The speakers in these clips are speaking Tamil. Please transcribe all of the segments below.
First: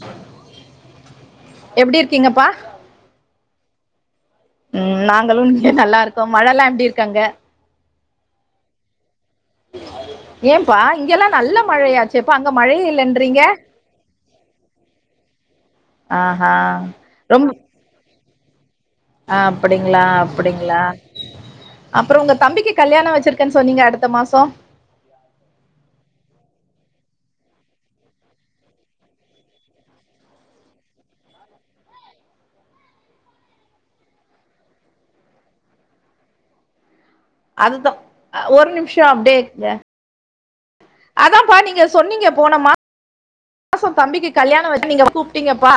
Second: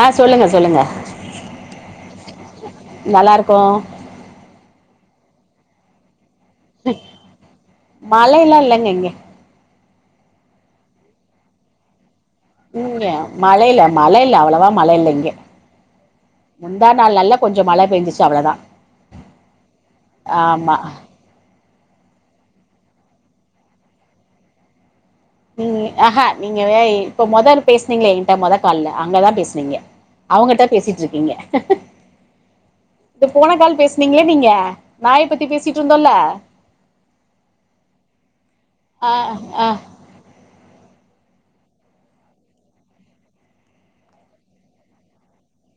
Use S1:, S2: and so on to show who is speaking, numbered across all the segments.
S1: ஆ சொல்லுங்க சொல்லுங்க
S2: எப்டி இருக்கீங்கப்பா
S1: நல்லாருக்கோ
S2: ம் நாங்களும் இங்க நல்லாருக்கோம் மழல்லாம் எப்டி இருக்கு அங்க
S1: மழைல்லாம் இல்லங்க இங்க
S2: ஏன்பா இங்கல்லாம் நல்ல மழையாச் சேப்பா அங்க மழ
S1: பூனே மழ இல்ல மழ இல்ல அவ்ளோவா மழ இல்ல இங்க
S2: ஆஹா
S1: முந்தா நாள் நல்ல கொஞ்சம் மழ பேஞ்ச்சுச்சு அவ்ளோ தான்
S2: அ அப்டிங்களா அப்டிங்களா அப்பறோ உங்க தம்பிக்கு கல்யாணம் வச்சிருக்கேன்னு சொன்னீங்க அடுத்த மாசோ
S1: ம் ஆஹா நீங்க இப்ப மொதல் பேசனீங்கலே என்ட்ட மொத கால்ல அங்கதான் பேசுனீங்க அவங்கிட்ட பேசிட்டுருக்கீங்க இப்ப போன கால் பேசுனீங்கள நீங்க நாய பத்தி பேசிட்டுருந்தோல
S2: அதுதா ஒரு நிமிஷோ
S1: ஆ
S2: அப்டே
S1: ஆ
S2: இருங்க அதான்ப்பா நீங்க சொன்னீங்க போன மா மாசம் தம்பிக்கு கல்யாணம் வச்சு நீங்க கூப்பிட்டீங்கப்பா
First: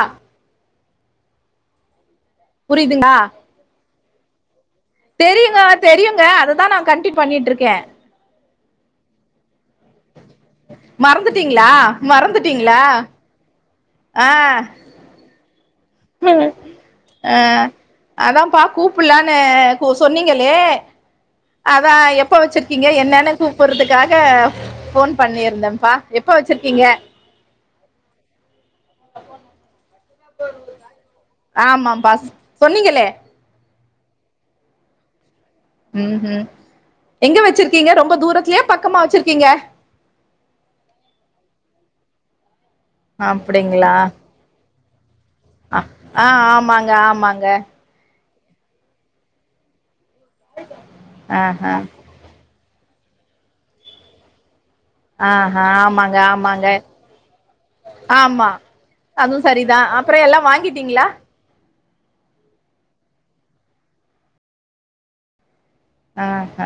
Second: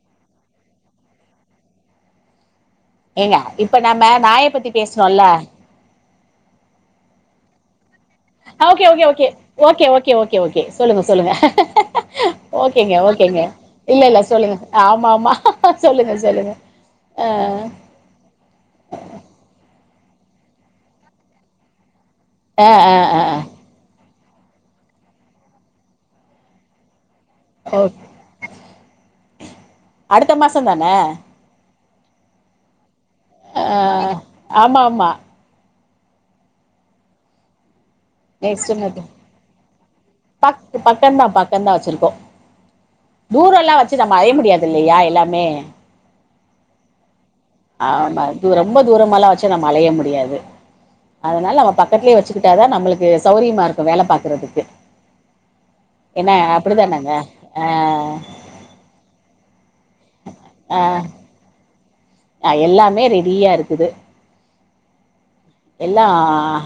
S2: புரியுதுங்களா
S1: ஏங்க இப்ப நம்ம நாய பத்தி பேசனோம்ல
S2: தெரியுங்க தெரியுங்க அததான் நான் கண்டி பண்ணிட்ருக்கேன்
S1: okay okay okay okay okay okay okay சொல்லுங்க சொல்லுங்க
S2: மறந்துட்டீங்களா மறந்துட்டீங்களா
S1: ஓகேங்க ஓகேங்க இல்ல இல்ல
S2: ஆ
S1: சொல்லுங்க ஆ மாமா சொல்லுங்க
S2: ம்
S1: சொல்லுங்க ஆ
S2: அதான்ப்பா கூப்புலான்னு கூ சொன்னீங்களே அதான் எப் எப்ப
S1: ஆ
S2: வச்சிருக்கீங்க
S1: ஆ
S2: என்னன்னு
S1: ஆ
S2: கூப்பறதுக்காக போன் பண்ணியிருந்தேன்ப்பா எப்ப வச்சிருக்கீங்க
S1: ஓ அடுத்த மாசம் தான
S2: ஆமா பா சொன்னீங்களே
S1: ஆ ஆமாம்மா
S2: ம்ஹூம் எங்க வச்சிருக்கீங்க ரொம்ப தூரத்துலயா
S1: நெக்ஸ்ட் மந்த்
S2: பக்கமா வச்சிருக்கீங்க
S1: பக் பக்கம்தான் பக்கம்தான் வச்சிருக்கோம் தூரம்ல்லாம்
S2: அப்டிங்களா
S1: வச்சு நம்ம அலைய முடியாது இல்லையா எல்லாமே
S2: ஆ ஆ ஆமாங்க ஆமாங்க
S1: ஆமா அது ரொம்ப தூரமால்லா வச்சு நம்ம அலைய முடியாது அதனால
S2: ஆஹா
S1: நம்ம பக்கத்துலயே வச்சுக்கிட் ட்டா தா நம்மளுக்கு சௌரியமா இருக்கு வேல பாக்கறதுக்கு
S2: ஆஹ ஆமாங்க ஆமாங்க
S1: அப்படிதானங்க ஆ
S2: ஆமா அதும் சரிதா அப்றோ எல்லா வாங்கிட்டீங்களா
S1: அ எல்லாமே ரெடியா இருக்குது எல்லா
S2: ஆஹா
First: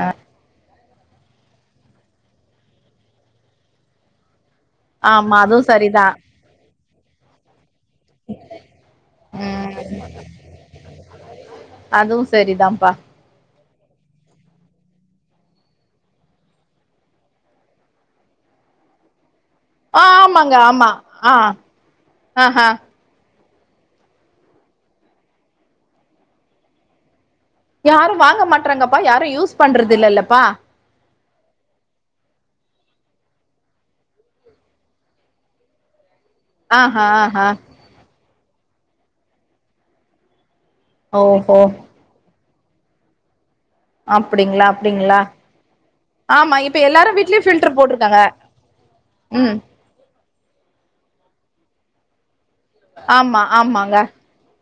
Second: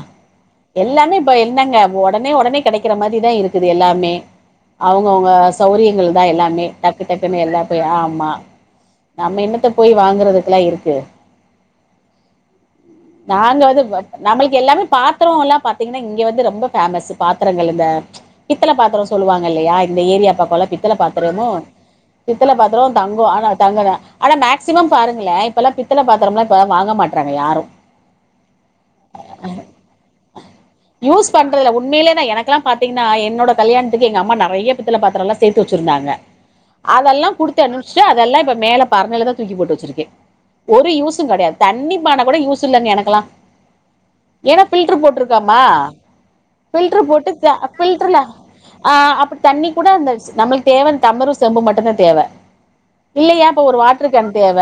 S1: எல்லாமே இப்ப என்னங்க உடனே உடனே கெடைக்கிற மாரிதா இருக்குது எல்லாமே அவங்கவுங்க
S2: ஆமா அதுவு சரிதா
S1: சௌரியங்கள் தா எல்லாமே டக்கு டக்குன்னு எல்லா போய் ஆ மா நம்ம என்னத்த போய்
S2: ம்
S1: வாங்குறதுக்கெல்லா இருக்கு
S2: அதுவு சரிதாம்ப்பா
S1: நாங்க து நம்மளுக்கு எல்லாமே பாத்திரோ எல்லா பாத்தீங்கன்னா இங்க வந்து ரொம்ப பேமஸ் பாத்திரங்கள் இந்த பித்தள பாத்ரோ சொல்லுவாங்க இல்லயா இந்த ஏரியா
S2: ஆமாங்க
S1: பக்கலா
S2: ஆமா
S1: பித்தள
S2: ஆ
S1: பாத்துரமு பித்தள
S2: ஆஹா
S1: பாத்ரோ தங்கோ ஆனா தங்க தா மேக்சிமம் பாருங்களே இப்பல்லா பித்தள பாத்திரோ மெல்லா இப்ப வாங்க மாட்றாங்க யாரும்
S2: யாரு வாங்க மாட்டறாங்கப்பா யாரு யூஸ் பண்றது இல்லல்லப்பா
S1: யூஸ் பண்றதில்ல உண்மைய்லே எனக்கலா பாத்தீங்கன்னா என்னோட கல்யணத்துக்கு எங்க அம்மா நெறைய பித்தள பாத்திரலா சேத்து வச்சுருந்தாங்க
S2: ஆஹா
S1: அதெல்லா
S2: ஆஹா
S1: குடுத்து அனுப்பிச்சுட்டு அதெல்லா இப்ப மேல பரணிலதா தூக்கி போட்டு வச்சுருக்கே ஒரு யூஸ்சு கெடையாது
S2: ஓஹோ
S1: தண்ணி பான கூட யூஸ் இல்லங்க எனக்கல்லா
S2: அப்டிங்கிளா அப்டிங்கிளா
S1: கமா ஃபில்டர் போட்டு
S2: வீட்லயு
S1: த
S2: ஃபில்டர்
S1: ஃபில்டர்ல
S2: போட்ருக்காங்க
S1: ஆ அப்ப
S2: ம்
S1: தண்ணி கூட அந்த ஸ் நம்மளு தேவ அந்த டம்பளரு செம்பு மட்டுந்தா தேவ
S2: ஆமா
S1: இல்லீயா அப்ப ஒரு
S2: ஆமாங்க
S1: வாட்டருக்கேன் தேவ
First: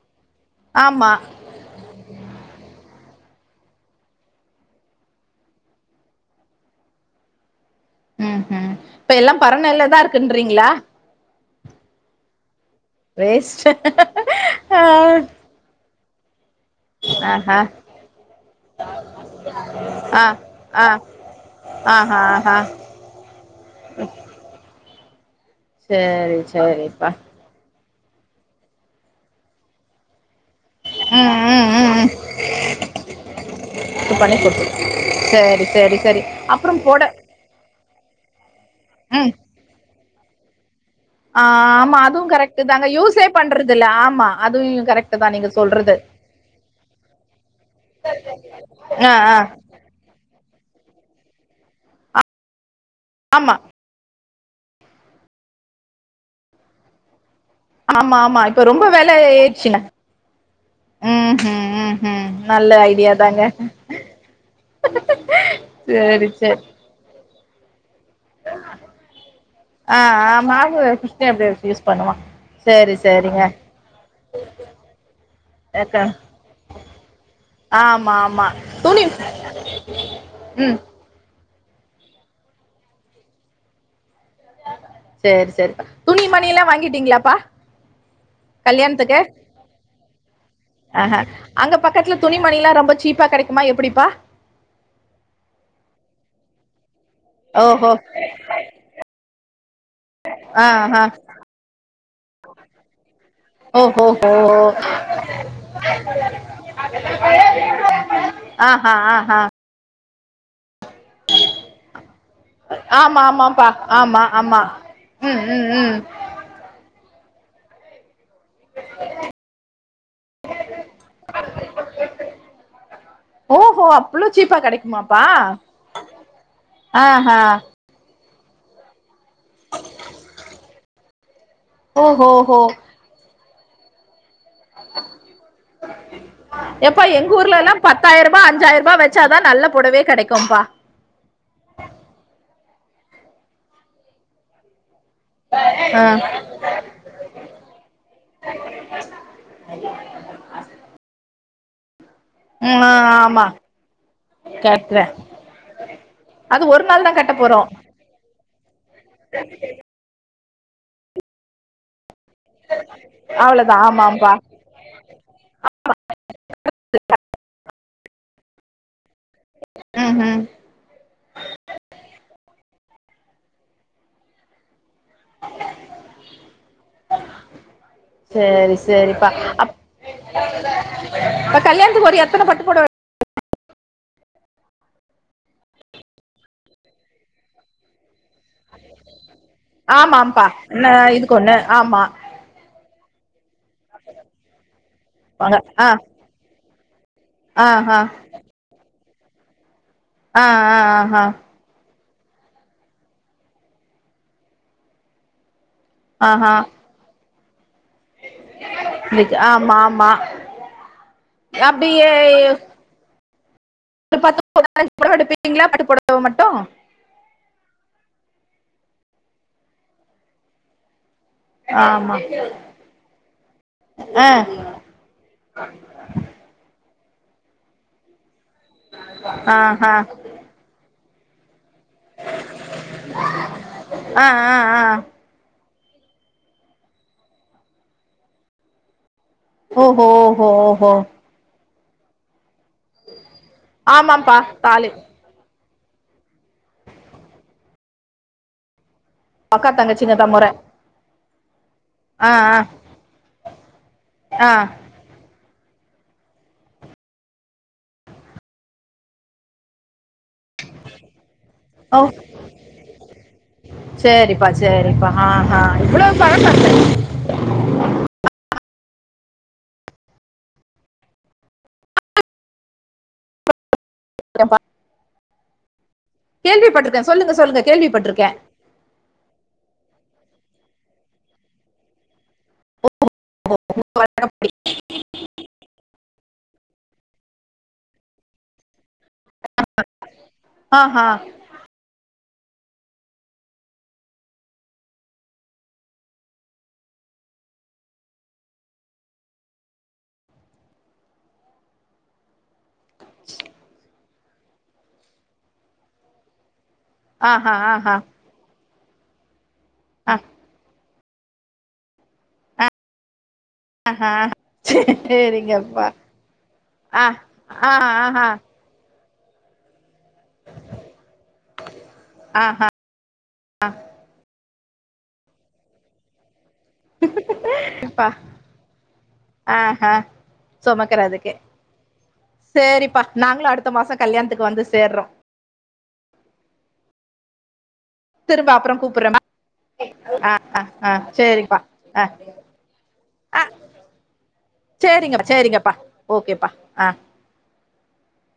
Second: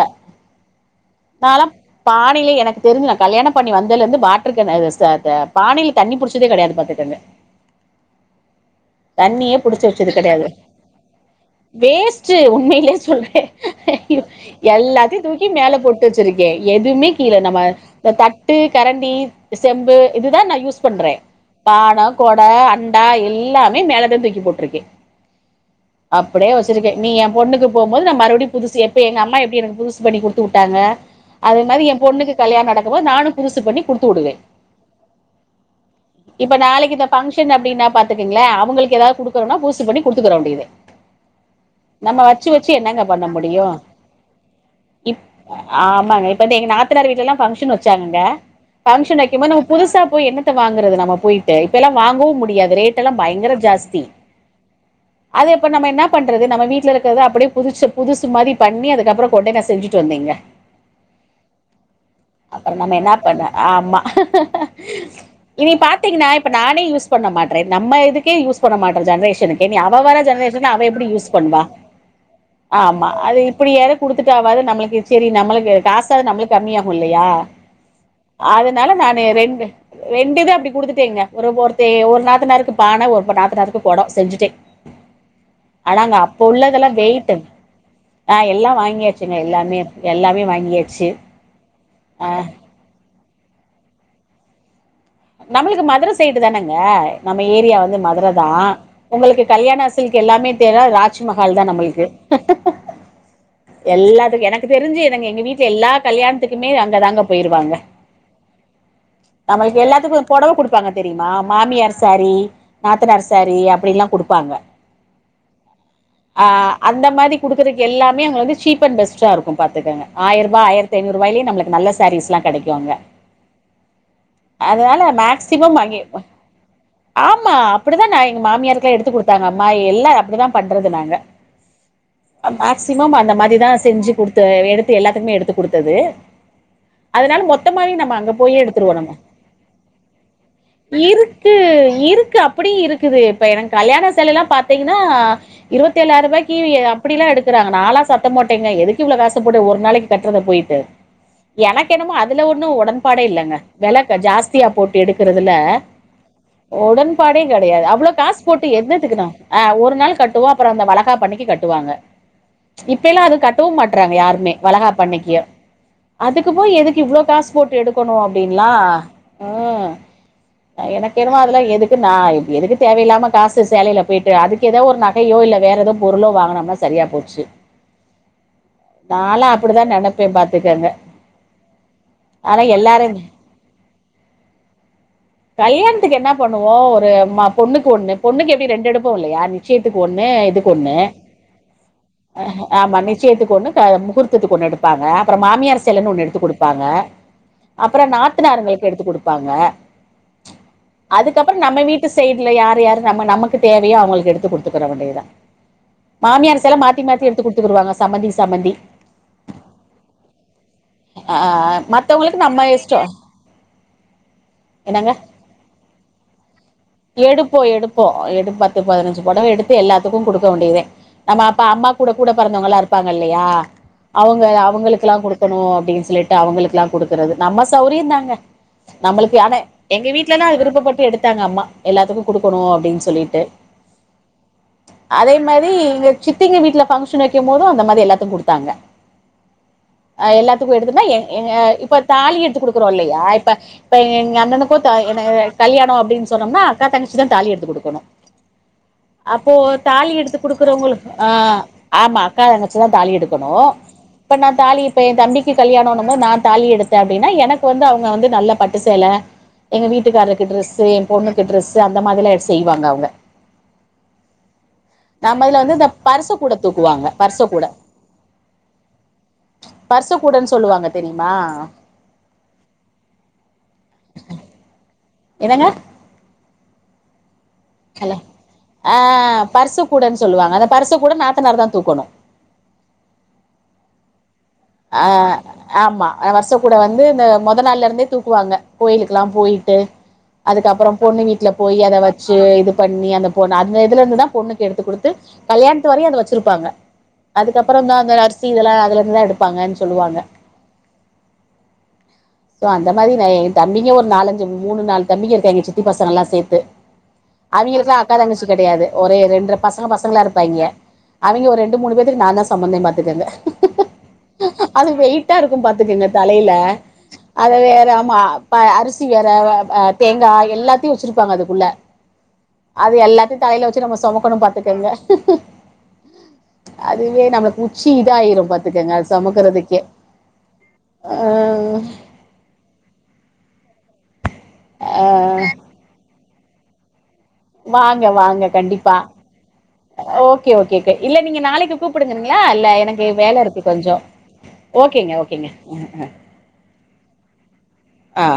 S2: ஆமா
S1: நா லா பானைலே எனக்கு தெரிஞ்சு நா கல்யாணோ பண்ணி வந்ததுலேருந்து வாட்டர் கேன் ச த பானைல தண்ணி புடிச்சதே கிடையாது பாத்துகங்க
S2: ம் ம் இப்ப எல்லா பரண் மேல
S1: புடிச்சு
S2: தா
S1: வச்சது கெடையாது
S2: இருக்குன்றீங்கிளா
S1: வேஸ்ட்டு உண்மைலே சொல்றே
S2: வேஸ்ட் ஆ
S1: எல்லாத்தயு தூக் கி மேல போட்டு வச்சுருக்கே எதுமே கீழ
S2: ஆஹா
S1: நம்ம தட்டு கரண்டி செம்பு
S2: ஆ
S1: இதுதா நா யூஸ்
S2: ஆ
S1: பண்றே பான
S2: ஆஹா
S1: கொட
S2: ஆஹா
S1: அண் டா எல்லாமே மேலதா தூக்கி போட்டிருக்கே
S2: சேரி
S1: அப்டியே வச்சிருக்கே
S2: சேரிப்பா
S1: இனி எம் பொண்ணுக்கு போம்போது நா மறுபடியு புதுசு எப்டி எங்க அம்மா எப்டி எனக் புதுசு பண்ணி குடுத்து உட்டாங்க
S2: ம்
S1: அதே
S2: ம்
S1: மாரி
S2: ம்
S1: எம்
S2: ம்
S1: பொண்ணுக்கு கல்யாணோ நடக்கும் போது நானு புதுசு பண்ணி குடுத்து
S2: இது
S1: உடுவே
S2: பண்ணி குடுத்து சேரி சேரி சேரி
S1: இப்ப
S2: அப்புறம்
S1: நாளைக்கு இந்த
S2: போட
S1: பங்க்ஷன் அப்டின்னா பாத்துக்கங்ளே அவங்களுக் ஏதாது
S2: ம்
S1: குடுக்குறம்னா புதுசு பண்ணி குடுத்துக்ற வேண்டியது
S2: ஆ ஆமா
S1: நம்ம
S2: அதுவு
S1: வச்சு
S2: கரெக்ட்டு
S1: வச்சு
S2: தாங்க
S1: என்னங்க
S2: யூஸே
S1: பண்ண முடியு
S2: பண்றது இல்ல ஆமா அதுவு கரெக்ட்டு
S1: இப்
S2: தா நீங்க சொல்றது
S1: ஆமாங்க இப்ப வந்து எங்க நாத்துனார் வீட்லல்லா ஃபங்ஷன் வச்சாங்கங்க
S2: ஆ
S1: ஃபங்ஷன்
S2: ஆ
S1: வைக்கு போது நம் புதுசா போய் என்னத்த வாங்குறது நம்ம போயிட்டு இப்பல்லா வாங்கவு முடியாது ரேட் டலா பயங்கர
S2: ஆமா
S1: ஜாஸ்தி அது இப்ப நம்ம என்ன பண்றது நம்ம வீட்ல இருக்கறத அப்டியே புதுசு
S2: ஆமா
S1: புதுசு
S2: ஆமா
S1: மாரி
S2: இப்ப ரொம்ப
S1: பண்ணி
S2: வெல
S1: அதுக்கப்றோ கொண்டே நா
S2: ஏறிடுச்சுங்க
S1: செஞ்சுட்டு வந்தேங்க
S2: ம் ம் ம் ம் நல்ல
S1: அப்றோ நாம
S2: ஐடியா
S1: என்னா
S2: தாங்க
S1: பண்ண ஆமா இனி
S2: சேரி
S1: பாத்தீங்கன்னா இப்ப
S2: சேரி
S1: நானே யூஸ் பண்ண மாட்றே நம்ம எதுக் கே யூஸ் பண்ண மாட்றே ஜென்ரேஷன்னுகே இனி
S2: ஆ
S1: அவ வர
S2: ஆமா
S1: ஜென்ரேஷன்ல அவ எப்டி யூஸ்
S2: கிருஷ்ண
S1: பண்ணுவா
S2: அப்டி யூஸ் பண்ணுவா சேரி
S1: ஆமா அது
S2: சேரிங்க
S1: இப்டியேது குடுத்துட்டா வாது நம்மளுக் செரி நம்மளுக்
S2: க
S1: காசாது நம்மளுக்கு கம்மிய ஆகு இல்லியா
S2: ஆமா ஆமா துணி
S1: ரெண்டு ரெண்டிதா அப்டி
S2: ம்
S1: குடுத் துடேங்க ஒரு ஒருத்தே ஒரு நாத்துனாருக்கு பான ஒரு நாத்துனாருக்கு கொடோ செஞ்சுட்டே
S2: சேரி சேரி
S1: ஆனா இந்த
S2: துணி
S1: அப்ப
S2: மணிலா
S1: உள்ள தெல்லா வெயிட்டு
S2: வாங்கிட்டீங்களாப்பா
S1: ஆ எல்லா
S2: கல்யாணத்துக்கு
S1: வாங்கியாச்சுங்க எல்லாமே எல்லாமே வாங்கியாச்சு
S2: ஆஹ அங்க பக்கத்துல
S1: ஆ
S2: துணி மணிலா ரொம்ப சீப்பா கெடைக்குமா எப்டிப்பா
S1: நம்மளுக்கு மதுர சைய்டு தானங்க நம்ம ஏரியா
S2: ஓஹோ
S1: வந்து மதுர தா உங்களுக்கு கல்யாண சில்க் எல்லாமே
S2: ஆ
S1: தேவ
S2: ஆ
S1: ராஜ்மஹால் தா நம்மளுக்கு
S2: ஓஹோஹோ
S1: எல்லாத்துக்கு எனக்கு தெரிஞ்சு எனக் எங்க வீட்ல எல்லா கல்யாணத்துக்குமே அங்கதாங்க போயிருவாங்க
S2: ஆ ஹா ஆ ஹா
S1: நம்மளுக் எல்லாத்துக்கு பொடவ குடுப்பாங்க தெரியுமா மாமியார் சாரீ
S2: ஆமா
S1: நாத்தனார் சாரீ
S2: ஆமாப்பா
S1: அப்டின்லா
S2: ஆமா
S1: குடுப்பாங்க
S2: ஆமா ம் ம் ம்
S1: ஆ அந்த மாரி குடுக்குறக்கு எல்லாமே அங்க வந்து சீப் அண்ட் பெஸ்டா இருக்கு பாத்துக்கோங்க ஆயிர ரூவா ஆயிரத்து ஐநூறு ரூவாயிலேயே நம்மளுக்கு நல்ல சாரீஸ்லா கெடைக்கு அங்க
S2: ஓஹோ அப்பளு சீப்பா
S1: அதனால
S2: கெடைக்குமாப்பா
S1: மேக்சிமம் அங்கே
S2: ஆ ஹ
S1: ஆமா அப்டிதா நா எங்க மாமியாருக்கல்லா எடுத்து குடுத்தே எங்க அம்மா ய் எல்லா அப்டி தா பண்றது நாங்க
S2: ஓ ஹோ ஹோ
S1: மேக்சிமம் அந்த மாரிதா செஞ்சி குடுத்த எடுத்து எல்லாத்துக்குமே எடுத்து குடுத்தது
S2: எப்பா எங்க
S1: அதனால
S2: ஊர்ல ல்லா
S1: மொத்தமாவே நம்ம
S2: பத்தாயிர
S1: அங்க
S2: ரூபா
S1: போயே
S2: அஞ்சாயிர ரூபா
S1: எடுத்துருவோ நம்ம.
S2: வச்சாதா நல்ல பொடவையே கெடைக்குபா
S1: இருக்கு இருக்கு அப்டியு இருக்குது இப்ப எனக்கு கல்யாண சேல ல்லா பாத்தீங்கன்னா இருவத்தி
S2: ஆ
S1: ஏழாயிர ரூபாயிக்கி அப்டில்லா எடு க்குறாங்க நா சத்த போட்டேங்க எதுக்கு இவ்ளோ காசு போட்டு ஒரு நாளைக்கு கட்டுற போயிட்டு எனக் எனக்கு என்னமோ அதுல ஒன்னு
S2: ம் ஆ
S1: ஒடன்பாடே
S2: ஆமா
S1: இல்லங்க வெல க ஜாஸ்தியா போட்டு
S2: கட்றே
S1: எடுக்கறதுல
S2: அது ஒரு நாள் தா கட்ட
S1: ஒடன்பாடே
S2: போறோ
S1: கெடையாது அவ்ளோ காசு போட்டு எனத்துக்கணா அ ஒரு நாள் கட்டுவோ அப்றோ அந்த வளகாப்பு அன்னைக்கி கட்டுவாங்க இப்பெல்லா அது கட்டவு
S2: அவ்ளோதா
S1: மாட்டறாங்க
S2: ஆமாம்பா
S1: யாருமே வளைகாப்பு அன்னைக்கி அதுக்கு போய் எதுக்கு இவ்ளோ காசு போட்டு எடுக்கணு அப்டின்லா
S2: ம் ம்
S1: எனக்கு என்னமோ அதெல்லா எதுக்கு நா எதுக்கு தேவையில்லாம காசு சேலைல போயிட்டு அதுக்கு எதோ ஒரு ந கையோ இல்ல வேற எதோ பொருளோ வாங்கினம்னா சரியா போச்சு
S2: சேரி சேரிப்பா
S1: நாலா அப்டிதா நெனப்பே பாத்துக்கேங்க
S2: இப்ப கல்யாணத்துக்கு ஒரு எத்தன பட்டுப்புடவ
S1: கல்யாணத்துக்கு என்ன பண்ணுவோ ஒரு ம பொண்ணுக்கு ஒண்ணு பொண்ணுக்கு எப்டி ரெண்டு எடுப்போ இல்லையா நீ
S2: ஆமாம்பா ஆமா
S1: அ ஆமா நிச்சியத்துக்கு ஒண்ணு ஹ முகூர்த்தத்துக்கு ஒன்னு எடுப்பாங்க அப்பறோ
S2: வாங்க
S1: மாமியார்
S2: ஆ
S1: செலன்னு ஒன்னு எடுத்து குடுப்பாங்க
S2: ஆஹா
S1: அப்பறோ நாத் த்தினார்களுக்கு எடுத்து குடுப்பாங்க
S2: ஆ ஆ ஆ ஹ
S1: அப்பறோ நம்ம வீட்டு சைடுல யார் யார் நம்ம நமக்கு தேவையோ அவுங்களுக்கு எடுத்து குடுத்துக்குற வேண்டியதுதா
S2: ஆஹா
S1: மாமியார் சேல மாத்தி மாத்தி எடுத்து குடுத்துக்குருவாங்க சம்மந்தி சம்மந்தி
S2: இன்னைக்கு ஆமா ஆமா
S1: ஆ
S2: அப்டியே
S1: மற்றவங்களுக்கு நம்ம எஸ் ச்சே
S2: ஒரு பத்து பொடவ அஞ்சு பொடவை எடுப்பீங்களா பட்டு பொடவ மட்டு
S1: எடுப்போ எடுப்போ எடு பத்து பதினஞ்சு பொடவ எடுத்து எல்லாத்துக்கு குடுக்க வேண்டியதுதே நம்ம அப் ப்பா அம்மா கூட
S2: ஆமா
S1: கூட பெறந்தவங்களா இருப்பாங்க இல்லயா
S2: ஆ
S1: அவுங்க அவுங்களுக்குல்லா குடு க்கணு அப்டின்னு சொல்லிட்டு அவுங்களுக்குல்லா குடுக்கறது நம்ம சௌரியம் தாங்க நம்மளுக்கு
S2: ஆஹா
S1: எங்க வீட் வீட்ல தா விருப்பபட்டு எடுத்தாங்க அம்மா எல்லாத்துக்கு குடுக்கணு அப்டின்னு சொல்லிட்டு
S2: ஆ ஆ ஆ
S1: அதே மாரி இக் சித்திங்க வீட்டுல பங்ஷன் வைக்கும் போதும் அந்த மாரி எல்லாத்க்கு குடுத்தாங்க
S2: ஓஹோ
S1: அ
S2: ஓஹோ
S1: எல்லாத்துக்கு
S2: ஓஹோ
S1: எடுத்துன்னா ஏ ஏங்க இப்ப தாலி எடுத்து குடுக்குறோ இல்லையா இப்ப இப்ப
S2: ஆமாப்பா
S1: எங்க அண்ணனுக்கு
S2: தாலி
S1: த என்ன கல்யாணம் அப்டின்னு சொன்னோம்னா அக்கா தங்கச்சி தா தாலி எடுத்துக் குடுக்கணு அப்போ
S2: அக்கா
S1: தாலி
S2: தங்கச்சிங்கதா
S1: எடுத்து
S2: மொற
S1: குடுக்குற வுங்குள் ஆ ஆமா
S2: ஆ
S1: அக்கா
S2: ஆ
S1: தங்கச்சி தா தாலி எடுக்கணு இப்ப நா
S2: ஆ
S1: தாலி இப்ப ஏ தம்பிக்கு கல்யாணம்னோம் போது நா தாலி எடுத்தே அப்டின்னா எனக்கு வந்து அவுங்க வந்து நல்ல பட்டு சேல எங்க வீட்டுக்காரருக்கு டிரெஸ்ஸு ஏ பொண்ணுக்கு டிரெஸ்ஸு அந்த மாதிரி எல்லா எடுத் செய்வாங்க அவுங்க
S2: செரிப்பா செரிப்பா ஆ ஆ இவ்ளோ
S1: பர்ச கூட தூக்குவா
S2: பழக்கம்ப்பா
S1: ங்க பர்ஸ் கூட பர்ஸ் கூடன்னு சொல்லுவாங்க தெரியுமா
S2: அப்றம்பா
S1: என்னங்க
S2: கேள்விப்பட்ருக்கே சொல்லுங்க சொல்லுங்க
S1: ஹலோ
S2: கேள்விப்பட்ருகே
S1: ஆ பர்ஸ கூடன்னு சொல்லுவாங்க அந்த பர்ச கூட நாத்தனார் தா தூக்கணு
S2: [inaudible]
S1: ஆ ஆமா வர்ஷ கூட வந்து இந்த மொத நாள்லருந்தே தூக்குவாங்க கோயிலுக்கெல்லா போயி ட்டு அதுக்கப்றோ
S2: ஆஹா
S1: பொண்ணு வீட்ல போயி அத வச்சு இது பண்ணி அந்த பொண்ணு அந்த இதுல இருந்து தா பொண்ணுக் எடுத்து குடுத்து கல்யாணத்து வரையு அத வச்சிருப்பாங்க அதுக்கப்றோ தா அந்த அரிசி இதெல்லா அதுல இருந்துதா எடுப் பாங்கன்னு சொல்லுவாங்க சோ அந்த மாரி நா ஏ தம்பிங்க ஒரு நாலஞ்சு என்‌ மூணு நாலு தம்பிங்க இருக்காய்ங்க சித்தி பசங்கல்லா சேத்து
S2: ஆஹா ஆஹா
S1: அவைங்களுக்கெல்லா அக்கா தங்கச்சி கெடையாது ஒரே ரெண்டர பசங்க
S2: ஆ
S1: பசங்களா இருப்பாய்ங்க அவைங்க ஒரு ரெண்டு மூணு பேத்துக்கு நா தா சொமந்தே பாத்துக்கோங்க
S2: ஆ ஹா
S1: அது வெயிட்டாருக்கு பாத்துக்கங்க தலைல
S2: ஆ
S1: அத
S2: ஆ
S1: வேற ஆமா
S2: ஆஹா
S1: ப்ப அரிசி வேற தேங்கா எல்லாத்தையு வச்சிருப்பாங்க அதுக்குள்ள
S2: ஆ ஹா
S1: அது எல்லாத்தையு தலைல வச்சு நம்ம சொமக்கணு பாத்துக்கங்க அதுவே நம்ளுக்கு உச்சி இதாயிரு பாத்துக்கங்க சொமக்குறதுக்கே
S2: ஆஹா
S1: அ
S2: சுமக்கறதுக்கு சேரிப்பா நாங்களு அடுத்த மாசோ கல்யாணத்துக்கு வந்து சேர்றோ
S1: அ வாங்க வாங்க
S2: திரும்ப அப்புறோ
S1: கண்டிப்பா
S2: கூப்புட்றேம்மா ஆ
S1: ஓகே
S2: ஆ
S1: ஓகே கே
S2: ஆ
S1: இல்ல நீங்க
S2: சேரிப்பா
S1: நாளைக்கு
S2: ஆ
S1: கூப்பிடுங்கங்ளா இல்ல எனக்கு வேல
S2: ஆ
S1: இருக்கு கொஞ்சோ ஓகேங்க
S2: சேரிங்கப்பா
S1: ஓகேங்க
S2: சேரிங்கப்பா ஓகேப்பா ஆ
S1: அ அ ஆ